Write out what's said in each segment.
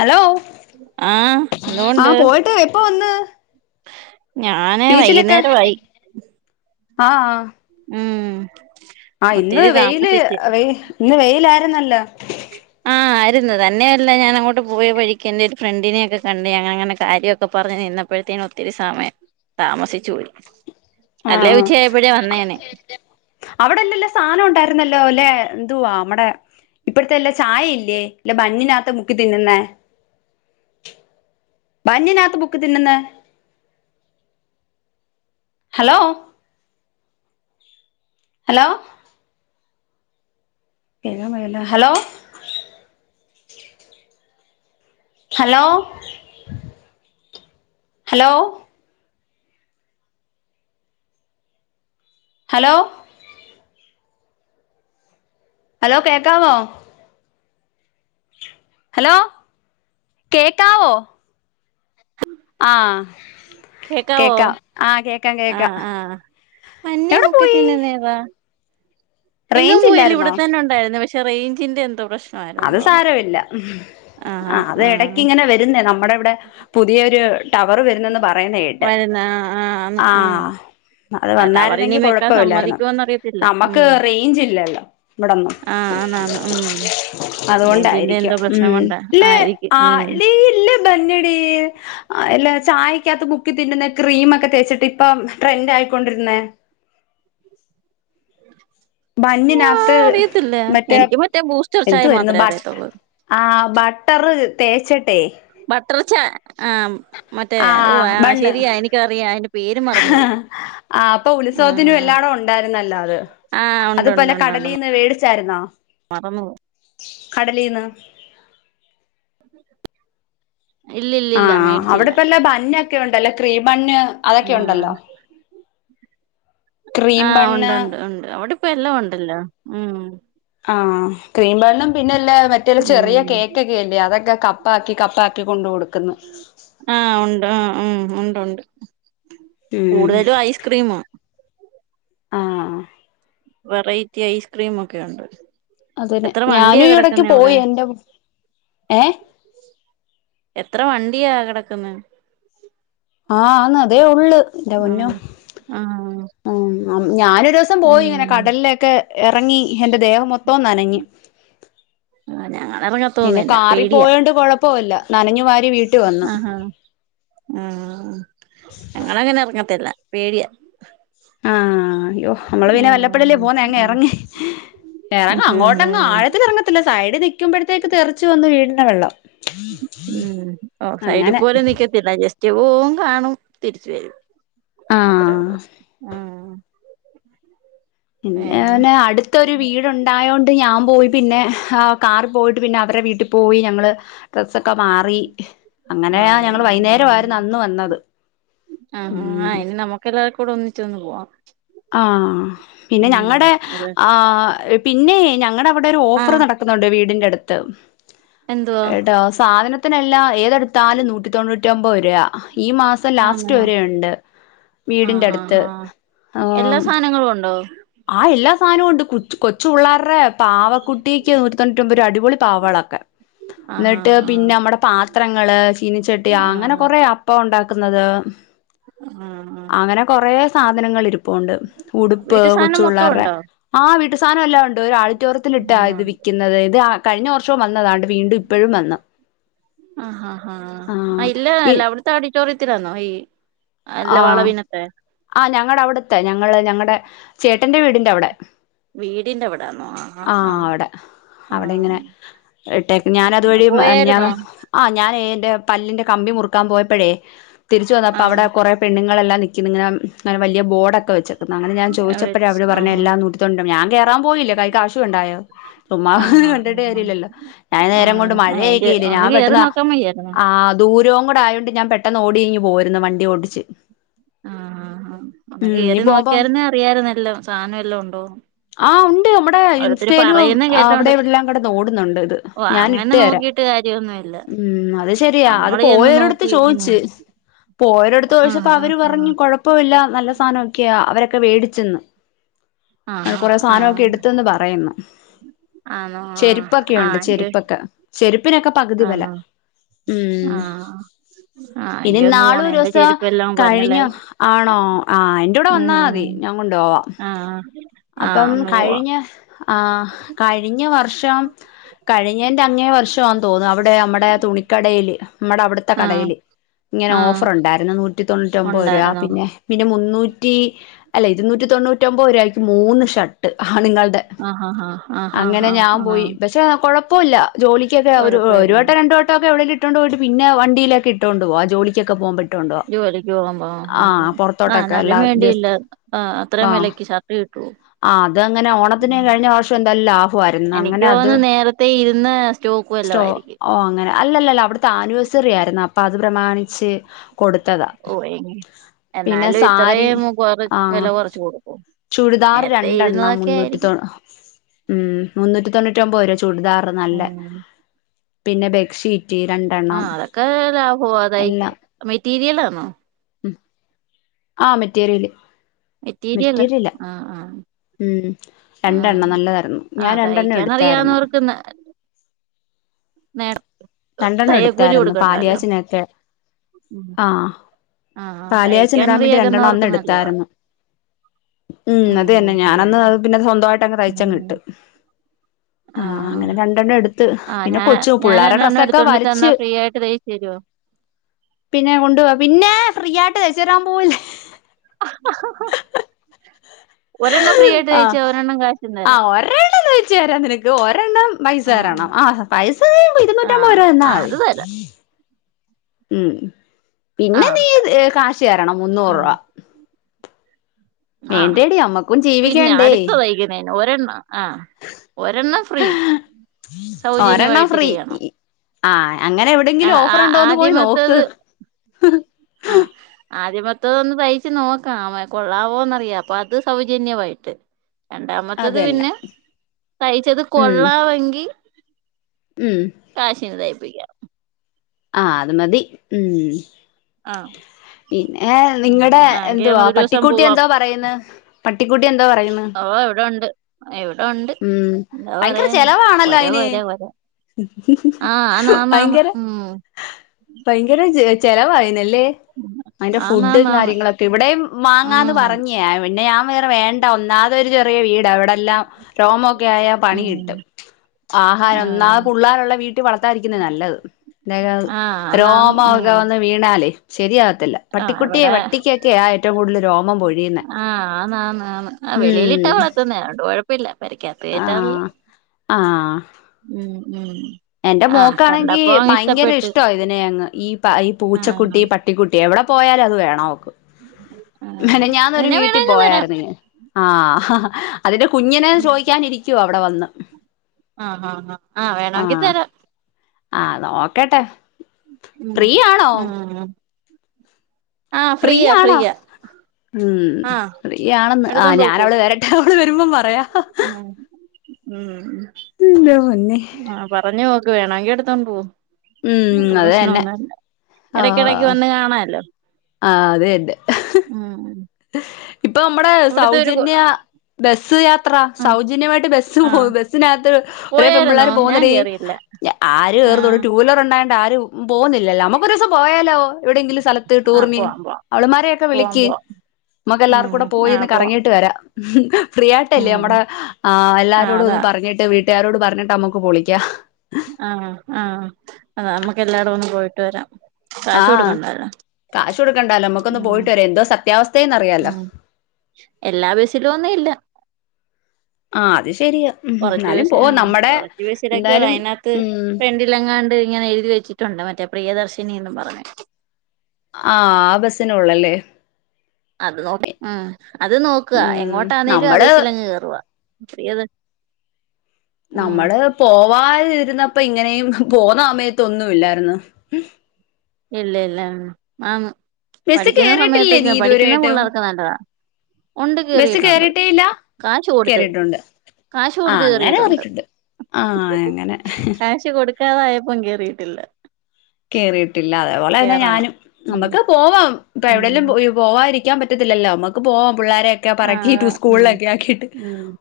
Hello ആഹ് എന്തോണ്ട് ആഹ് പോയിട്ട് എപ്പ വെന്ന്? ഞാന് ബീച്ചിലൊക്കെ വൈകുന്നേരമായി ആഹ്. ഉം ആഹ് ഇന്ന് ഒത്തിരി വെയ്ല് താമസിച്ച് അ ഇന്ന് വെയ്ല് ആര്ന്നല്ലോ. ആഹ് ആര് ന്നു തന്നെയല്ല ഞാൻ അങ്ങോട്ട് പോയി വഴിക്കെന്നെ ഒര് ഫ്രണ്ടിനെയൊക്കെ കണ്ട് ഞങ്ങ അങ്ങെനെ കാര്യയൊക് ഒക്കെ പറഞ്ഞ് നിന്നപ്പോഴത്തേനും ഒത്തിരി സമയം താമസിച്ചു പോയി ആ അല്ലേ ആ ഉച്ച ആയപ്പോഴേ വന്നേനെ അവിടെല്ലല്ലോ സാധനം ഉണ്ടായിരുന്നല്ലോ ല്ലെ എന്തുവാ നമ്മടെ ഇപ്പഴത്തെല്ലെ ചായ ഇല്ലേ ഇല്ല ബന്നിനകത്ത് മുക്കി തിന്നുന്നെ ബന്നിനകത്ത് മുക്കി തിന്നുന്നെ hello hello hello hello hello hello hello കേക്കാവോ ഹലോ കേക്കാവോ ആഹ് കേക്കാവോ കേക്കാം ആഹ് കേക്കാം കേക്കാം ആഹ് ആഹ് മഞ്ഞ എവിടെ മുക്കി പോയി തിന്നുന്നേതാ എങ്ങും റേഞ്ച് പോയില്ല ഇല്ലായിരുന്നോ ഇവിടെത്തന്നെ ഉണ്ടായിരുന്നു പക്ഷേ റേഞ്ചിന്റെ എന്തോ പ്രശ് അത് സാരമില്ല ആഹ് ആ ആഹ് അത് ആഹ് എടക്കിങ്ങനെ വരുന്നേ നമ്മുടെ ഇവിടെ പുതിയൊരു ടവറ് വരുന്നെന്ന് പറയുന്നെ കേട്ട് വരുന്ന ആഹ് ആഹ് ആന്ന് ഉം ആഹ് അത് വന്നായിരുന്നെങ്കി ടവറിനി വെക്കാൻ കൊഴപ്പമില്ലായിരുന്നു സമ്മതിക്കുവോന്നറിയത്തില്ല നമുക്ക് ഉം റേഞ്ച് ഇല്ലല്ലോ ആഹ് ആന്നാന്ന് ഉം റേഞ്ചിന്റെ അതുകൊണ്ടായിരിക്കാം എന്തോ മ് പ്രശ്നം കൊണ്ടാ ഇല്ലെ ആയിരിക്കും ആ ഉം ടീ ഇല്ല ബന്നെടീ ആ അല്ല ചായക്കകത്ത് മുക്കി തിന്നുന്ന ക്രീമൊക്കെ തേച്ചിട്ട് ഇപ്പം ട്രെൻഡായിക്കൊണ്ടിരുന്നേ ബന്നിനകത്ത് ആഹ് അറിയത്തില്ല മറ്റേ എനിക്ക് ബൂസ്റ്റർ ചായ എന്തുവായിരുന്നു മാത്രമേ ബ അറിയത്തുള്ളൂ ആ ബട്ടറ് തേച്ചിട്ടെ ബട്ടർ ച ആഹ് മറ്റേ ഓ ആഹ് ആ ബണ്ണ് ശെരിയാ എനിക്കറിയാം അയിന്റെ പേര് മറന്നുപോയി ആഹ് അപ്പൊ ഉത്സവത്തിനും ആഹ് എല്ലായിടോം ഉണ്ടായിരുന്നല്ലോ അത് ആഹ് അത്പ്പോലെ കടലീന്ന് വേടിച്ചായിരുന്നോ മറന്നുപോവും കടലീന്ന് ആ ഇല്ലില്ലില്ല അവിടെ മേടിച്ചില്ല ഇപ്പല്ല ബന്നൊക്കെ ഉണ്ടല്ലോ ക്രീം ബന്ന് ആഹ് ക്രീം ആഹ് ബണ്ണ് ഉണ്ടൊണ്ട് ഒണ്ട് അവിടെ ഇപ്പ എല്ലാം ഉണ്ടല്ലോ ഉം ആഹ് ക്രീം ബണ്ണും പിന്നെല്ല മറ്റേരു ചെറിയ ഉം കേക്കൊക്കെല്ലേ അതൊക്കെ കപ്പാക്കി കപ്പാക്കി കൊണ്ട് കൊടുക്കുന്നു ആഹ് ഒണ്ട് ആഹ് മ് ഒണ്ടൊണ്ട് ഉം കൂടുതലും ഐസ്ക്രീമാ ആഹ് വെറൈറ്റി ഐസ്ക്രീമൊക്കെ ഒണ്ട് അതന്നെ ഞാനുംഈ ഇടക്ക് പോയി എന്റെ ഏ- എത്ര വണ്ടിയാ കിടക്ക്ന്നെ ആഹ് ആന്ന് അതേ ഒള്ള് എന്റെ ആഹ് പൊന്നോ ആഹ് മ് ഞാനൊര് ദിവസം പോയി ഇങ്ങനെ ഉം കടലില് ക്കെ എറങ്ങി എന്റെ ദേഹം മൊത്തോ നനഞ്ഞ് ആഹ് പിന്നെ ഞങ്ങളെറങ്ങത്തൊന്നുല്ല കാറിപോയോണ്ട് കൊഴ- പ്പോല്ല നനഞ്ഞു വാ ആഹ് ആഹ് ആഹ് ഞങ്ങളങ്ങനെ ഇറങ്ങത്തില്ല പേടിയ ആഹ് അയ്യോ നമ്മള് പിന്നെ വല്ലപ്പോഴല്ലേ പോന്നെ ഉം അങ്ങെറങ്ങി ഉം എറങ്ങു അങ്ങോട്ടങ്ങ് ഉം ആഴത്തില് ഇറങ്ങത്തില്ല സൈഡ് നിക്കുമ്പോഴത്തേക്ക് തെറിച്ചു വന്നു വീഴിന്നെ വെള്ളം ഉം ഓഹ് സൈഡി അങ്ങനെ പോലും നിക്കത്തില്ല ജസ്റ്റ് പോവും കാണും തിരിച്ച് വരും അത്രേ ആഹ് ഉള്ളൂ ഉം ഉം പിന്നേനെ അടു ത്തൊരു വീടുണ്ടായോണ്ട് ഞാൻ പോയി പിന്നെ കാറ് പോയിട്ട് പിന്നെ അവരുടെ വീട്ടി പോയി ഞങ്ങള് ഡ്രസ്സൊക്കെ മാറി. അങ്ങനെയ മാറിയോ ഞങ്ങള് വൈന്നേരവായിര്ന്ന് അന്ന് വന്നത് ഉം. ക്കെല്ലാവർക്കൂടെ ഒന്നിച്ചൊന്ന് പോവാം. ആഹ് പിന്നെ ഉം ഞങ്ങടെ ഒരു ആഹ് പിന്നേയ് ഞങ്ങടെവടെ ഒരു ഓഫർ നട ക്കുന്നുണ്ട് വീടിന്റെടുത്ത്. എന് ഏട്ടോ സാധനത്തിനെല്ലാം ഏതെടുത്താലും നൂറ്റി തൊണ്ണൂറ്റൊമ്പത് രൂപ ഈ മാസം ലാസ്റ്റ് ആന്നോ റ്റുവരെണ്ട് ആഹ് വീടിന്റെടുത്ത്. ആഹ് ആഹ് എല്ലാ സാനങ്ങളുണ്ടോ? ആഹ് എല്ലാ സാനുണ്ട് കൊച്ചു പിള്ളേറെ പാവക്കുട്ടീക്ക് നൂറ്റി തൊണൂറ്റിമ്പത് രൂപാ അടിപൊളി പാവകളൊക്കെ. ആഹ് ന്നട്ട് ആഹ് പിന്നെ നമ്മടെ പാത്രങ്ങള് ചീനിച്ചട്ടിയ അങ്ങനെ ആഹ് കുറേ പ്പൊണ്ടാക്കുന്നത് ആഹ് ആഹ് അങ്ങനെ കൊറേ സാധനങ്ങൾ ഇരി പ്പുണ്ട് ഉടുപ്പ് വീട്ടു സാധനം മൊത്തം ച്ചുപിളളാര്ടെ ഉണ്ടോ ആഹ് വീട്ടു സാനല്ലാ ഉണ്ട് ഒരുആടിറ്റോറിയത്തിലിട്ടാ ഇത് ആഹ് വിൽക്കുന്നത് ഇത് കഴിഞ്ഞ വർഷവും വന്നതാ വീണ്ടും ഇപ്പഴും വന്ന് ആഹ് ഈ ത്തെ ഓഡിറ്റോറിയത്തിലാന്നോ ഈ അല്ല വളവിനത്തെ ആഹ് ഞങ്ങടെ അവിടത്തെ ഞങ്ങള് ഞങ്ങടെ ചേട്ടന്റെ വീടിന്റവിടെ. വീടിന്റ വിടാന്നോ ആഹ് ആഹ് ആഹ്. അവിടെങ്ങനെ ഇട്ടേക്ക് ആഹ് ആഹ് ഞാനതുവഴി പോയായിരുന്നോ മിനിഞ്ഞാന്ന് ആഹ് ഞാനേ ന്റെ പല്ലിന്റെ കമ്പി മുറുക്കാൻ പോയപ്പോഴേ തിരിച്ച് വന്നപ്പോ അവിടെ ആഹ് കുറെ പെണ്ണ്ങ്ങളെല്ലാം നിക്ക്ന്ന് ഇങ്ങനെ ങ്ങനെ വല്ല്യാ ബോർഡൊക്കെ വെച്ചു. ന്നാ അങ്ങനെ ഞാൻ ചോയ്ച്ചപ്പോഴേ വെച്ച് അവര് ആഹ് പറഞ്ഞല്ലാം നൂറ്റിതൊണ്ണൂറ്റൊമ്പത് ഞാൻ കേറാൻ പോയില്ല കൈയി കാശുണ്ടായോ. ചുമ്മാ ഇത് ആഹ് കണ്ടിട്ട് ആഹ് കാര്യല്ലല്ലോ ഞാൻ നേരം കൊണ്ട് ആഹ് ആഹ് മഴയക്കയായില്ല ഒന്ന് ഞാൻ കേറി പെട്ടെന്ന് നോക്കാൻ വയ്യായിരുന്നോ ആഹ്. ദൂരൊങ്കൂടെ ആയോണ്ട് ഞാൻ പെട്ടെന്ന് ഓടി ഇങ്ങ്പോയിരുന്നു വണ്ടി ഓട്ടിച്ച്. ആഹ് ആഹ് ആഹ് അമ്മക്ക് നീ ഏത് പോകുമ്പോ നോക്കിയരുന്നേ അറിയാരുന്ന എല്ലാം സാനം എല്ലാം ഉണ്ടോന്ന്. ആഹ് ഉണ്ട് നമ്മടെ ഓരോരുത്തര് ഇൻസ്റ്റയിലും പറയുന്ന കേട്ടോണ്ട് അവിടെ ഇവിടെല്ലാം കടന്നോടുന്നുണ്ട് ഇത് ഓ ഞൻ അങ്ങനെ ഇട്ടേരാം. നോക്കിട്ട് കാര്യൊന്നുല്ല ഉം. അത് ശെരിയാ അത് നമ്മള് ചെന്ന് പോയവരടുത്ത് നോക്കി ഉം ചോദിച്ച്. പോയരടുത്ത് ചോയ്ച്ചപ്പോ ആഹ് അവര് ആഹ് പറഞ്ഞു കൊഴ പ്പുല്ലാ നല്ല സാനൊക്കെയാ അവരൊക്കെ വേടിച്ചന്ന്. ങ്ങൾ ആഹ് ആഹ് കൊറേ സാനോക്കെ ആഹ് എടുത്തന്ന് പറയുന്നു. ആണോ ആഹ് ചെരുപ്പൊക്കെയുണ്ട് ആഹ് എങ്കി ചെരുപ്പൊക്കെ ചെരുപ്പിനൊക്കെ പകുതി വില. ആണോ ഉം. ആഹ് ആഹ് എങ്കി ഒന്ന് ഇനിനാള് പോണം എന്റെ ഒരീസം ചെരുപ്പെല്ലാം കഴിഞ്ഞു പന്നലായി ആഹ് ണോ ആഹ് എന്റെ കൂടെ വന്നാമതി ഉം ഞാൻ കൊണ്ടോവാം ആഹ് ആഹ് അപ്പം ഒന്ന് പോവാ കഴിഞ്ഞ ആഹ് കഴിഞ്ഞ വർഷോ കഴിഞ്ഞേൻ്റെ അങ്ങേ വർഷാന്ന് തോന്നുന്നു അവ ടെ അമ്മടെ തുണിക്കടയില് നമ്മടെ അവിട് ത്തെ ആഹ് കടേല് ഇങ്ങനെ ആഹ് ഓഫർ ഉണ്ടായിരുന്നു നൂറ്റി തൊണ്ണൂറ്റി ഒൻമ്പത് രൂപ ഉണ്ടായിരുന്നോ പിന്നെ പിന്നെ മുന്നൂറ്റി അല്ലെ ഇരുന്നൂറ്റി തൊണ്ണൂറ്റി ഒമ്പത് രൂപാക്ക് മൂന്ന് ഷർട്ട് ആണിങ്ങൾടെ. ആഹ് ആഹ് ആഹ് ആഹ് അങ്ങനെ ഞാൻ ആഹ് പോയി ആഹ് പക്ഷെ കൊയ ഇപ്പൊല്ല ജോലിക്കൊക്കെ അവരു ഒരു കൊഴപ്പല്ല വട്ടം രണ്ട് വട്ടവൊക്കെ എവിടെങ്കി ഇട്ടോണ്ടു പോയിട്ട് പിന്നെ വണ്ടിയിലൊക്കെ ഇട്ടോണ്ട് പോക ജോലിക്കൊക്കെ പോവുമ്പ ഇട്ടോണ്ടു പോവാ. ജോലിക്ക് പോകുമ്പ ആഹ് ആ ആഹ് ആഹ് പുറത്തോട്ടൊക്കെ അല്ല എന്നാലും വേണ്ടിയില്ല ജസ്റ്റ് ആഹ് അത്രേം വിലക്ക് ഷർട്ട് കിട്ടോ. ആഹ് അത് അങ്ങനെ ഓണത്തിന് കഴിഞ്ഞ വർഷം നല്ല ലാഭമായിരുന്നു എനിക്ക് അങ്ങനെ അത്. തോന്നുന്നു നേരത്തെ ഇരുന്ന്. സ്റ്റോക്കു എല്ല. സ്റ്റോ ഓ അങ്ങനെ അല്ലല്ലല്ല അവിടുത്തെ ആനിവേഴ്സറി ആയിരുന്നു അപ്പ അത് പ്രമാണിച്ച് കൊടുത്തതാ. ഓഹ് എങ്കി പിന്നെ എന്നാലും സാരി ഇത്രയും കൊറ ആ വെല കൊറച്ച് കൊടുക്കോ ഏ ചുരിദാർ രണ്ടെണ്ണം മുന്നൂറ്റി തൊ ഉം മുന്നൂറ്റി തൊണ്ണൂറ്റ്യൊമ്പത് വെരെ ചുര്ദാറ് നല്ലെ. ഉം പിന്നെ ബെഡ്ഷീറ്റ് ര ആഹ് അതൊക്കെ ലാഭൊവ അതായിറ്റ് മെറ്റീരിയലാണോ. ആഹ് മെറ്റേരിയല് മെറ്റീര്യലാ ആഹ് ആഹ്. ഉം രണ്ടെണ്ണം ആഹ് നല്ലതാര്ന്നു ഞാൻ രണ്ടെണ്ണം എടുത്താര്ന്ന്. ച്ച്ന്നാ. നേട രണ്ടെണ്ണം എടുത്താര്ന്നു പാല്കാച്ച്നെക്കെ. ഉം ആഹ് ആഹ് പാല്കാച്ച്ന് തയ്ക്കാൻ ഇടാൻ വേണ്ടി രണ്ടെണ്ണം അറിയാകുന്നവർക്ക് നല്ലതാ അന്നെട്ത്തായ്ര്ന്നു. ഉം അത് തന്നെ ഉം ഞാനന്ന്ത് പിന്നെ സ്വന്തവായ്ട്ടങ്ങ് ഉം തയ്ച്ചങ് ഉം ഇട്ട്. ആഹ് അങ്ങെനെ രണ്ടെണ്ണെട്ത്ത് പിന്നെ കൊച്ചു പുള്ളാരെ ഡ്രസ് [unintelligible] ണ്ണ് തെന്നാ ഫ്രീയായ്ട്ട് തയ്ച്ചെരോ. പിന്നെ കൊണ്ടുവാ പിന്നേ ഫ്രീയായ്ട്ട് തയ്ച്ചെരാൻ പോവല്ലേ. ഒരെണ്ണം ഫ്രീ ആയിട്ട് ആഹ് തയ്ച്ചോ ഒരെണ്ണം കാശും തരാം ആഹ് ഒരെണ്ണം തയ്ച്ചെരാം നിനക്ക് ഒരെണ്ണം. പൈസ തരണം ആഹ് പൈസ ഇര്ന്നൂറ്റൻമ്പത് ആഹ് രൂപ തന്നാ ആഹ് മതി. അത് തരാം ഉം പിന്നെ ആഹ് നീ എ കാശ് തരണം മുന്നൂറ് ഉം രൂപ. ആഹ് വേണ്ടേടി നമ്മക്കും പിന്നെ ജീവിക്കണ്ടേ അടുത്തെ തയ്ക്കുന്നേന് ഒരെണ്ണം ആഹ് ഒരെണ്ണം. ഫ്രീ. ഒരെണ്ണം സൗജന്യമായ്ട്ട് ഫ്രീ ചെയ്യണം ആ അങ്ങനെ ആ എവിടെങ്കിലും ആ ഓഫർ ഉണ്ടോന്ന് പോയി നോക്ക് ആദ്യമെത്തത്. ആഹ്. ആദ്യമത്തതൊന്ന് തയ്ച്ച് നോക്കാം കൊള്ളാവോന്നറിയാം അപ്പത് സൗജന്യവായിട്ട്. രണ്ടാമത്തത് അതന്നെ പിന്നെ തയ്ച്ചത് ഉം കൊള്ളാവെങ്കി. ഉം. കാശിന് തയ്പ്പിക്ക്യാം. ആഹ് അത് മതി ഉം. ആഹ്. പിന്നെ നിങ്ങടെ ഉം ആഹ് എങ്കി എന്തുവാ നമുക്ക് ഒരു ദിവസം പട്ടിക്കുട്ടി പോവാം എന്തോ പറയുന്ന്. ട്ടിക്കുട്ട്യെന്താ പറയിണ് ഓഹ് ഇവിടെ ഉണ്ട് ഇവിടെ ഉണ്ട് ഉം ഭയ്ങ്കര ചെലവാണല്ലൊ അയ്ന്. വര. ഭയങ്കര ഉം ഭയങ്കര ചെ ചെലവായ്നൽ ലേ അയ്ന്റെ ഫുഡ് ആന്നാന്നാന്ന് കാര്യങ്ങളൊക്കെ ഇവടേം വാങ്ങാന്ന് ഉം പറഞ്ഞെയാ പിന്നെ ഞാൻ വേറെ വേ ണ്ടാ ഒന്നാതൊരു ചെറ്യേ വീടാ ഇവടെല്ലാം രോമൊക്കെ ആയാ പണി കിട്ടും. ഉം ആഹാ ആഹ് ഒന്നാമത് പുള്ളാരുള്ള വീട്ടി വളർത്താതിരിക്കുന്നാ നല്ലത് ആഹ് [unintelligible] ആന്നാന്ന് രോമവക്കെ ഉം വന്ന്. വീണാലേ ശെരിയാകത്തില്ല. ആഹ് പട്ടിക്കുട്ട്യേ ഇവിടെ പട്ടിക്കെക്കയാ ഏറ്റവും കൂട്തൽ രോമം പൊഴിയുന്നെ ആഹ് ആന്നാന്ന് ആഹ് വെളിയിലിട്ടാ ഉം വളർത്തുന്നേ തോണ്ട് കൊഴ് പ്പെല്ലാ പെരക്കാത്ത് കേറ്റാറ്ല്ല ആഹ് ആഹ് ഉം ഉം എന്റെ ആഹ് മോക്കാണെങ്കി കണ്ടപ്പോ അങ്ങ് ഇഷ്ടപ്പെട്ട് ഭയ്ങ്കെരെഷ്ടാ ഇതിനെയങ്ങ് ഈ ഈ പൂച്ചക്കുട്ടി ആഹ് പ ട്ടിക്കുട്ടി എവിടെ പോയാല്വത് വേണവക്ക് ആഹ് മെനഞ്ഞാന്നൊര് ഇതിനെ വീട്ടി വേണങ്കി തരാം പോയായ്ര്ന്നേ ആഹ് അതിന്റെ കുഞ്ഞിനെ ഉം ചോയ്ക്കാനിരിക്കുവാ അവെടെ വന്ന് ആഹാ ആഹ് ആ നോക്കട്ടെ ഉം ഫ്രീ ആണോ ഉം ആഹ് ഫ്രീയാ ഫ്രീയാണോ ഫ്രീയാ ഉം ആഹ് ഫ്രീയാണെന്ന് ആ എടുത്തോണ്ട് പൊക്കോ ഞാനവൾ വെര അവൾ വെരുമ്പം പറയാ ഉം എന്റെ പൊന്നേ ആ പറഞ്ഞു നോക്ക് വേണെങ്കി എട്ത്തോണ്ട് പോ ഉം അത് തന്നെ പ്രെശ്നൊന്നല്ല എടയ്ക്കെടക്ക് ആഹ് വെന്ന് കാണാലോ ആഹ് അത്തന്നെ ഉം ഇപ്പമ്മടെ ഇവിടുത്തെ ഒരു സൗജന്യ ബസ്സ് യാ ത്ര ആഹ് സൗജന്യമായിട്ട് ബസ് പോ ആഹ് ബസ്സിനകത്ത് ഒരേ പോയായിരുന്നോ പെമ്പിള്ളേര് ഞാൻ പോകുന്നെടീ കേറിയില്ല ഞ ആര് കേറുന്നു ആഹ് ടു വീലർ ഉണ്ടായണ്ട് ആരും പോന്നില്ലല്ലോ. അമ്മക്കൊരൂസം പോയാലോ എവിടെയെങ്കിലും സ്ഥലത്ത് ആഹ് ടൂർന് പോവാം പോവാം അവള്മാരെയൊക്കെ പോവാം വിളിക്ക് പോവാം ഉം ക്കെല്ലാർകൂടെ പോയി ഒന്ന് ആഹ് പോവാം കറങ്ങിയിട്ട് വരാം ഫ്രീ ആയിട്ടല്ലേ ഉം നമ്മടെ ആഹ് എല്ലാരോടു ഒന്ന് അതാ പറ പറഞ്ഞിട്ട് വീട്ടുകാരോട് പറഞ്ഞിട്ട് അമ്മക്ക് പൊളിയ്ക്കാം ആഹ് ആഹ് അത അമ്മക്ക് എല്ലാടവും ഒന്ന് പോയിട്ട് വരാം കാശ് ആഹ് കൊടുക്കണ്ടല്ലോ കാശ് കൊടുക്കണ്ടാല്ലോ. അമ്മക്കൊന്ന് ഉം പോയിട്ട് വര എന്തോ സത്യാവസ്ഥ ഉം എല്ലാ ബസിലു ഒന്നുയില്ല ആഹ് അത് ശരിയാ ഉം കൊറച്ച് എന്നാലും ബസ് പോ നമ്മടെ കൊറച്ച് ബസ്സിലൊക്കെയൊൾ എന്തായാലും അതിനകത്ത് ഉം ഫ്ര ലെങ്ങാണ്ട് ഇങ്ങനെ എഴുതി വച്ചിട്ടുണ്ട് മറ്റേ പ്രിയദർശിനീന്നും പറഞ് ആഹ് ആ ബസിനൊള്ളല്ലേ അത് നോ മം അത് നോക്ക്ക ഉം എങ്ങോട്ടാന്നേലും ആ നമ്മള് ബസിലങ്ങ് കേറുവാ നമ്മള് പോവാതിരുന്നപ്പോ ഇങ്ങനെയും പോന്ന സമയത്തൊന്നുയില്ലായിരുന്ന് ഇല്ല ഇല്ല ആന്ന് ബസ് പഠിക്കുന്ന കേറിയിട്ടില്ലേ നീ സമയത്തെക്ക പഠിക്കുന്ന ഇതുവരെയായിട്ടും പുള്ളേർക്ക് നല്ലതാ ഉണ്ട് ബസ് കേറിയിട്ടുണ്ട് കേറിയിട്ടേ ഇല്ല കാശ് കൊടുത്ത് കേറിയിട്ടുണ്ട് കാശ്കൊട്ത്ത് കേറിയിട്ടുണ്ട് ആ എങ്ങനെ കാശ് കൊടുക്കാതായപ്പം കേറിയിട്ടില്ല കേറിയിട്ടില്ല അതേപോലെ തന്നെ കേറണം ഞാനും ഉം നമ്മക്ക് പോവാം ഇപ്പൊ ഉം എവിടെലും പോവാാതിരിക്കാൻ പറ്റത്തില്ലല്ലോ നമ്മക്ക് പോവാം പിള്ളോരെയൊക്കെ ആഹ് പെറക്കീട്ട് ഉം സ്കൂളിലൊക്കെ ആക്കിയിട്ട് [unintelligible]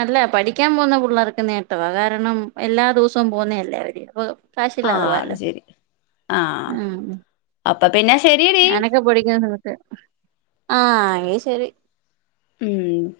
അല്ല പഠിക്കാൻ പോക്ന്ന പുള്ളേർക്ക് നേട്ടവാ കാരണം എല്ലാ ദിവസോം പോന്നയല്ലേ അവര് അപ്പ ആഹ്അത് ശരി ആഹ് അപ്പ പിന്നെ ശരി ഞാനക്ക പൊടിക്കക്ക് ആഹ് അത് എങ്കിശരി ഉം